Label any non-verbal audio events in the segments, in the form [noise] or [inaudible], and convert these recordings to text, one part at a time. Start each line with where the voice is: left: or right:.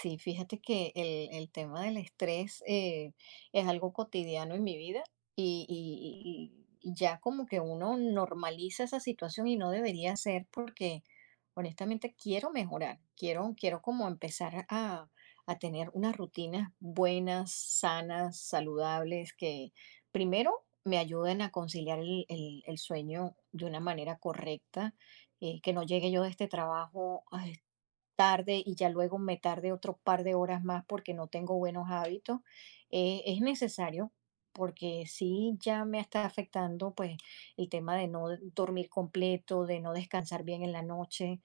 right: Sí, fíjate que el tema del estrés es algo cotidiano en mi vida y ya como que uno normaliza esa situación y no debería ser porque honestamente quiero mejorar, quiero, quiero como empezar a tener unas rutinas buenas, sanas, saludables, que primero me ayuden a conciliar el sueño de una manera correcta, que no llegue yo de este trabajo tarde y ya luego me tarde otro par de horas más porque no tengo buenos hábitos, es necesario porque sí ya me está afectando pues el tema de no dormir completo, de no descansar bien en la noche.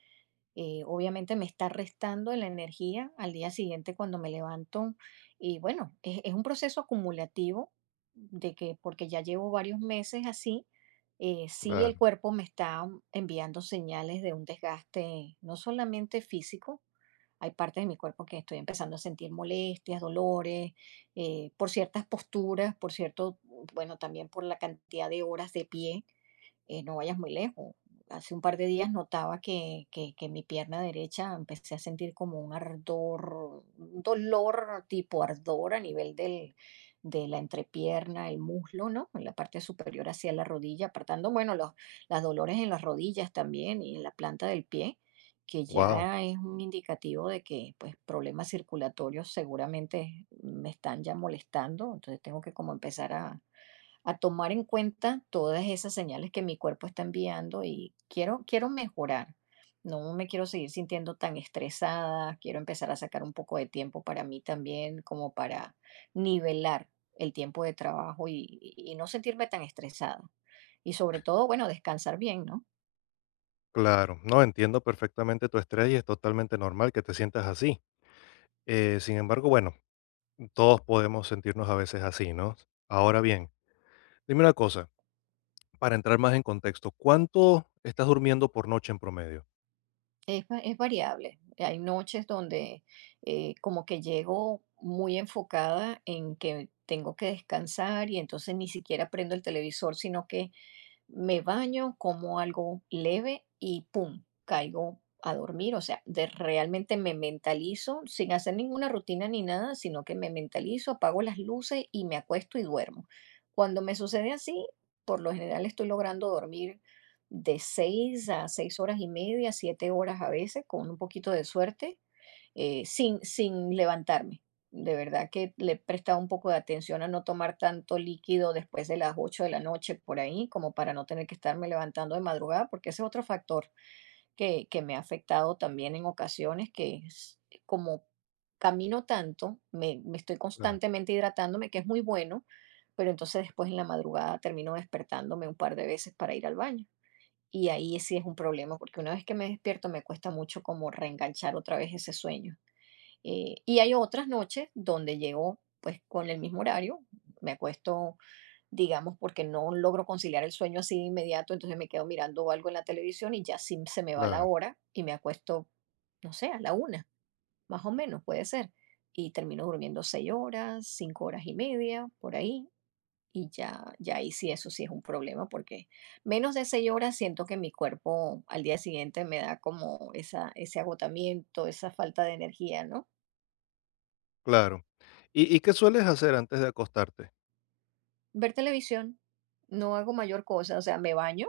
right: Obviamente me está restando la energía al día siguiente cuando me levanto y bueno, es un proceso acumulativo de que porque ya llevo varios meses así, sí el
left: Claro,
right: cuerpo me está enviando señales de un desgaste no solamente físico, hay partes de mi cuerpo que estoy empezando a sentir molestias, dolores, por ciertas posturas, por cierto, bueno, también por la cantidad de horas de pie. No vayas muy lejos. Hace un par de días notaba que mi pierna derecha empecé a sentir como un ardor, un dolor tipo ardor a nivel del, de la entrepierna, el muslo, ¿no? En la parte superior hacia la rodilla, apartando, bueno, los, las dolores en las rodillas también y en la planta del pie, que
left: wow,
right: ya es un indicativo de que, pues, problemas circulatorios seguramente me están ya molestando, entonces tengo que como empezar a tomar en cuenta todas esas señales que mi cuerpo está enviando y quiero, quiero mejorar. No me quiero seguir sintiendo tan estresada, quiero empezar a sacar un poco de tiempo para mí también, como para nivelar el tiempo de trabajo y no sentirme tan estresada. Y sobre todo, bueno, descansar bien, ¿no?
left: claro. No entiendo perfectamente tu estrés y es totalmente normal que te sientas así. Sin embargo, bueno, Todos podemos sentirnos a veces así, ¿no? Ahora bien, dime una cosa, para entrar más en contexto, ¿cuánto estás durmiendo por noche en promedio?
right: Es variable. Hay noches donde como que llego muy enfocada en que tengo que descansar y entonces ni siquiera prendo el televisor, sino que me baño, como algo leve y ¡pum! Caigo a dormir. O sea, realmente me mentalizo sin hacer ninguna rutina ni nada, sino que me mentalizo, apago las luces y me acuesto y duermo. Cuando me sucede así, por lo general estoy logrando dormir de 6 a 6 horas y media, 7 horas a veces, con un poquito de suerte, sin levantarme. De verdad que le he prestado un poco de atención a no tomar tanto líquido después de las 8 de la noche por ahí, como para no tener que estarme levantando de madrugada, porque ese es otro factor que me ha afectado también en ocasiones, que es como camino tanto, me estoy
left: Claro,
right: constantemente hidratándome, que es muy bueno, pero entonces después en la madrugada termino despertándome un par de veces para ir al baño. Y ahí sí es un problema, porque una vez que me despierto me cuesta mucho como reenganchar otra vez ese sueño. Y hay otras noches donde llego pues con el mismo horario, me acuesto, digamos, porque no logro conciliar el sueño así de inmediato, entonces me quedo mirando algo en la televisión y ya sí se me va la
left: claro,
right: hora y me acuesto, no sé, a la 1, más o menos puede ser. Y termino durmiendo 6 horas, 5 horas y media, por ahí. Y ya, ya ahí sí, eso sí es un problema porque menos de 6 horas siento que mi cuerpo al día siguiente me da como esa, ese agotamiento, esa falta de energía, ¿no?
left: claro. ¿Y ¿qué sueles hacer antes de acostarte?
right: Ver televisión, no hago mayor cosa, o sea, me baño,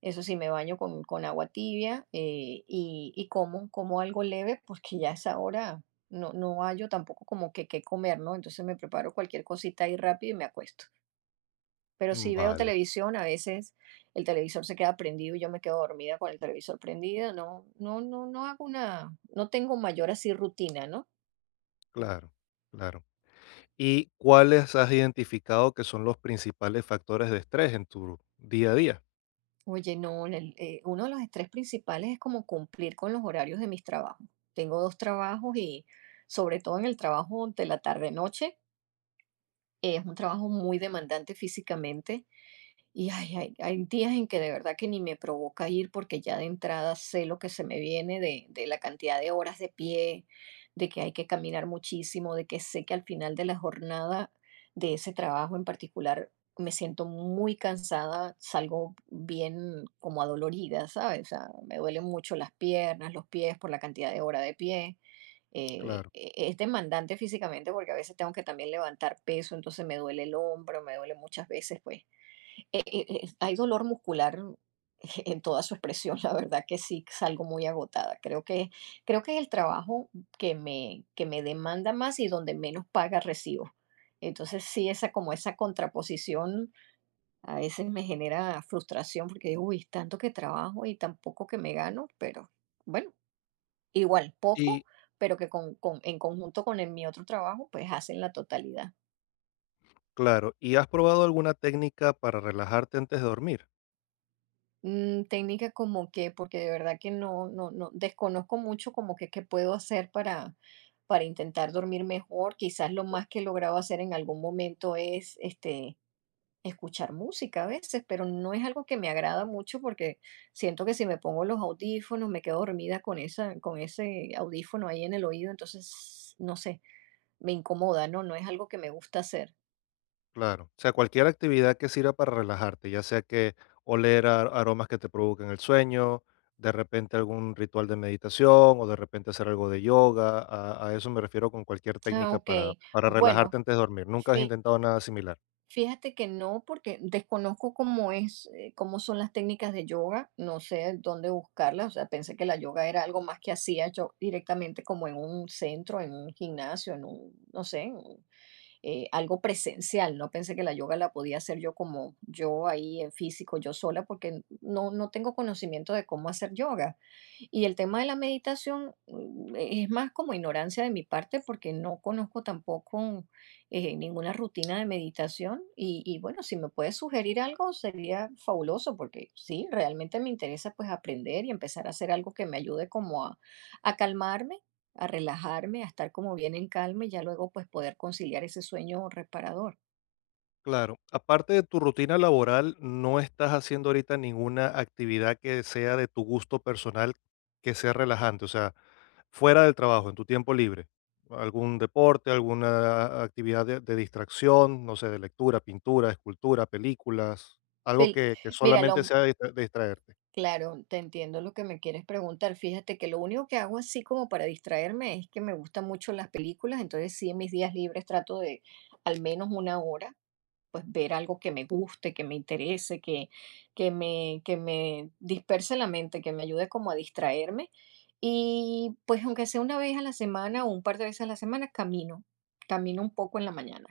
right: eso sí, me baño con agua tibia y como algo leve porque ya a esa hora no, no hallo tampoco como que qué comer, ¿no? Entonces me preparo cualquier cosita ahí rápido y me acuesto. Pero
left: Mm,
right: si veo
left: vale,
right: televisión, a veces el televisor se queda prendido y yo me quedo dormida con el televisor prendido. No, no, no, no hago una, no tengo mayor así rutina, ¿no?
left: claro, claro. ¿Y cuáles has identificado que son los principales factores de estrés en tu día a día?
right: Oye, no, en uno de los estrés principales es como cumplir con los horarios de mis trabajos. Tengo dos trabajos y sobre todo en el trabajo de la tarde-noche, es un trabajo muy demandante físicamente. Y ay, hay días en que de verdad que ni me provoca ir porque ya de entrada sé lo que se me viene de la cantidad de horas de pie, de que hay que caminar muchísimo, de que sé que al final de la jornada de ese trabajo en particular me siento muy cansada, salgo bien como adolorida, ¿sabes? O sea, me duelen mucho las piernas, los pies por la cantidad de hora de pie. eh,
left: Claro.
right: e- e, es demandante físicamente porque a veces tengo que también levantar peso, entonces me duele el hombro, me duele muchas veces, pues hay dolor muscular [laughs] en toda su expresión, la verdad que sí salgo muy agotada. Creo que es el trabajo que me demanda más y donde menos paga recibo. Entonces, sí, esa como esa contraposición a veces me genera frustración porque digo: "Uy, tanto que trabajo y tan poco que me gano", pero bueno, igual poco, pero que con en conjunto con el mi otro trabajo, pues hacen la totalidad.
left: Claro, ¿y has probado alguna técnica para relajarte antes de dormir?
right: Mm, técnica como que, porque de verdad que no, no, no, desconozco mucho como que qué puedo hacer para intentar dormir mejor. Quizás lo más que he logrado hacer en algún momento es este, escuchar música a veces, pero no es algo que me agrada mucho porque siento que si me pongo los audífonos me quedo dormida con esa, con ese audífono ahí en el oído, entonces, no sé, me incomoda, ¿no? No es algo que me gusta hacer.
left: Claro, o sea, cualquier actividad que sirva para relajarte, ya sea que oler aromas que te provoquen el sueño, de repente algún ritual de meditación o de repente hacer algo de yoga, a eso me refiero con cualquier
right: Ah,
left: técnica
right: ok.
left: para relajarte
right: Bueno,
left: antes de dormir. Nunca has
right: fi-
left: intentado nada similar.
right: Fíjate que no, porque desconozco cómo es, cómo son las técnicas de yoga, no sé dónde buscarlas, o sea, pensé que la yoga era algo más que hacía yo directamente como en un centro, en un gimnasio, en un, no sé, algo presencial. No pensé que la yoga la podía hacer yo como yo ahí en físico, yo sola, porque no, no tengo conocimiento de cómo hacer yoga. Y el tema de la meditación es más como ignorancia de mi parte porque no conozco tampoco ninguna rutina de meditación. Y bueno, si me puedes sugerir algo sería fabuloso porque sí, realmente me interesa pues aprender y empezar a hacer algo que me ayude como a calmarme a relajarme, a estar como bien en calma y ya luego pues poder conciliar ese sueño reparador.
left: Claro, aparte de tu rutina laboral, ¿no estás haciendo ahorita ninguna actividad que sea de tu gusto personal que sea relajante? O sea, fuera del trabajo, en tu tiempo libre, algún deporte, alguna actividad de distracción, no sé, de lectura, pintura, escultura, películas, algo
right: Pel-
left: que
right: Mira,
left: solamente sea de de distraerte.
right: claro, te entiendo lo que me quieres preguntar. Fíjate que lo único que hago así como para distraerme es que me gustan mucho las películas, entonces sí en mis días libres trato de al menos 1 hora, pues ver algo que me guste, que me interese, que me disperse la mente, que me ayude como a distraerme. Y pues aunque sea una vez a la semana o un par de veces a la semana, camino, camino un poco en la mañana.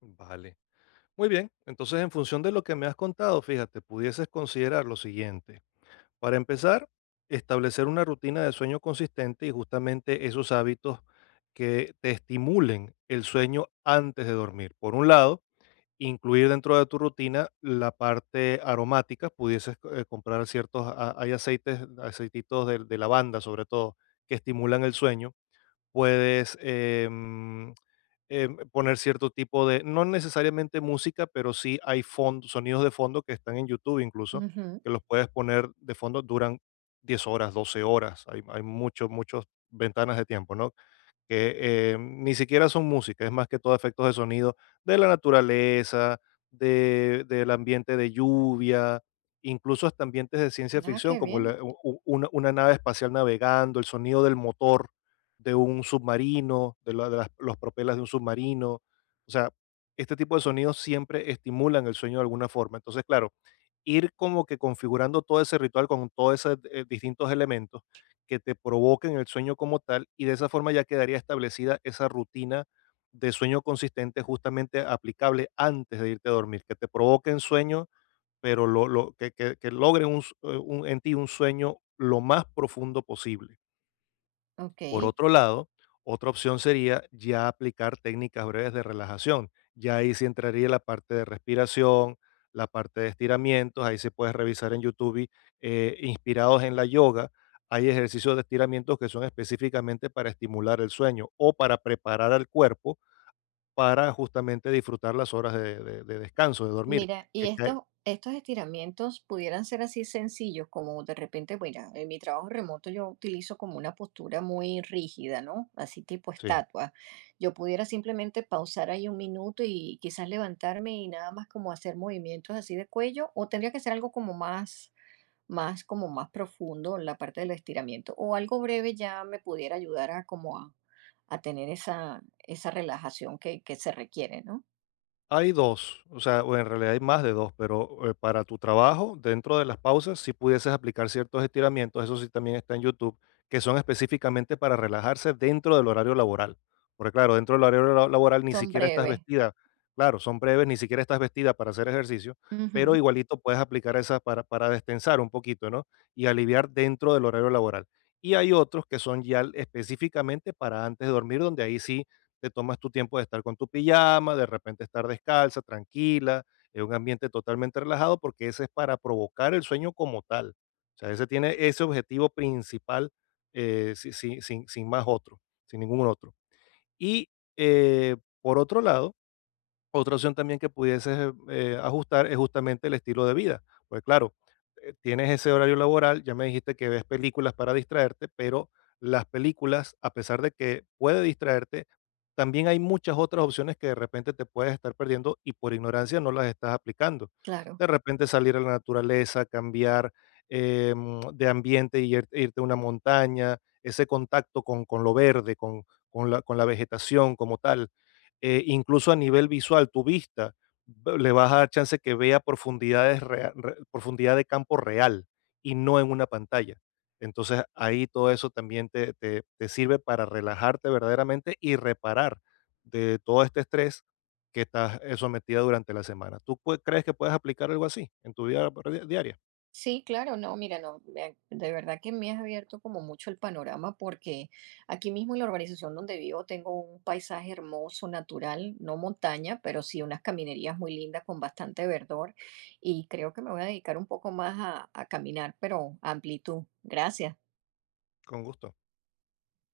left: Vale. Muy bien, entonces en función de lo que me has contado, fíjate, pudieses considerar lo siguiente. Para empezar, establecer una rutina de sueño consistente y justamente esos hábitos que te estimulen el sueño antes de dormir. Por un lado, incluir dentro de tu rutina la parte aromática, pudieses, comprar ciertos ha hay aceites, aceititos de lavanda, sobre todo, que estimulan el sueño. Puedes, poner cierto tipo de no necesariamente música, pero sí hay fon sonidos de fondo que están en YouTube incluso,
right: Ujú.
left: que los puedes poner de fondo, duran 10 horas, 12 horas, hay muchos ventanas de tiempo, ¿no? Que ni siquiera son música, es más que todo efectos de sonido de la naturaleza, de, del ambiente de lluvia, incluso hasta ambientes de ciencia
right: Ah,
left: ficción,
right: qué
left: como
right: bien.
left: una nave espacial navegando, el sonido del motor de un submarino, de, los propelas de un submarino. O sea, este tipo de sonidos siempre estimulan el sueño de alguna forma. Entonces, claro, ir como que configurando todo ese ritual con todos esos distintos elementos que te provoquen el sueño como tal y de esa forma ya quedaría establecida esa rutina de sueño consistente justamente aplicable antes de irte a dormir, que te provoquen sueño, pero que logren un en ti un sueño lo más profundo posible.
right: Ok.
left: Por otro lado, otra opción sería ya aplicar técnicas breves de relajación. Ya ahí sí entraría la parte de respiración, la parte de estiramientos. Ahí se puede revisar en YouTube y, inspirados en la yoga. Hay ejercicios de estiramientos que son específicamente para estimular el sueño o para preparar al cuerpo para justamente disfrutar las horas de descanso, de dormir.
right: Mira, y
left: que cae-
right: estos, estos estiramientos pudieran ser así sencillos, como de repente, mira, en mi trabajo remoto yo utilizo como una postura muy rígida, ¿no? Así tipo
left: sí.
right: estatua. Yo pudiera simplemente pausar ahí 1 minuto y quizás levantarme y nada más como hacer movimientos así de cuello, o tendría que ser algo como más más como más profundo en la parte del estiramiento o algo breve ya me pudiera ayudar a como a tener esa relajación que se requiere, ¿no?
left: Hay 2, o sea, o en realidad hay más de 2, pero, para tu trabajo, dentro de las pausas, si pudieses aplicar ciertos estiramientos, eso sí también está en YouTube, que son específicamente para relajarse dentro del horario laboral. Porque claro, dentro del horario la laboral ni
right: Son
left: siquiera estás
right: breves.
left: vestida. Claro, son breves, ni siquiera estás vestida para hacer ejercicio, pero
right: Ujú,
left: igualito puedes aplicar esas para destensar un poquito, ¿no? Y aliviar dentro del horario laboral. Y hay otros que son ya específicamente para antes de dormir, donde ahí sí te tomas tu tiempo de estar con tu pijama, de repente estar descalza, tranquila, en un ambiente totalmente relajado, porque ese es para provocar el sueño como tal. O sea, ese tiene ese objetivo principal, sin más otro, sin ningún otro. Y eh, por otro lado, otra opción también que pudieses ajustar es justamente el estilo de vida. Pues claro, tienes ese horario laboral, ya me dijiste que ves películas para distraerte, pero las películas, a pesar de que puede distraerte, también hay muchas otras opciones que de repente te puedes estar perdiendo y por ignorancia no las estás aplicando.
right: claro.
left: De repente salir a la naturaleza, cambiar de ambiente y irte a una montaña, ese contacto con lo verde, con la vegetación como tal, incluso a nivel visual, tu vista, le vas a dar chance que vea profundidad de campo real y no en una pantalla. Entonces ahí todo eso también te sirve para relajarte verdaderamente y reparar de todo este estrés que estás sometida durante la semana. Crees que puedes aplicar algo así en tu vida diaria?
right: Sí, claro, no, mira, no, de verdad que me has abierto como mucho el panorama porque aquí mismo en la urbanización donde vivo tengo un paisaje hermoso, natural, no montaña, pero sí unas caminerías muy lindas con bastante verdor y creo que me voy a dedicar un poco más a caminar, pero a amplitud. Gracias.
left: Con gusto.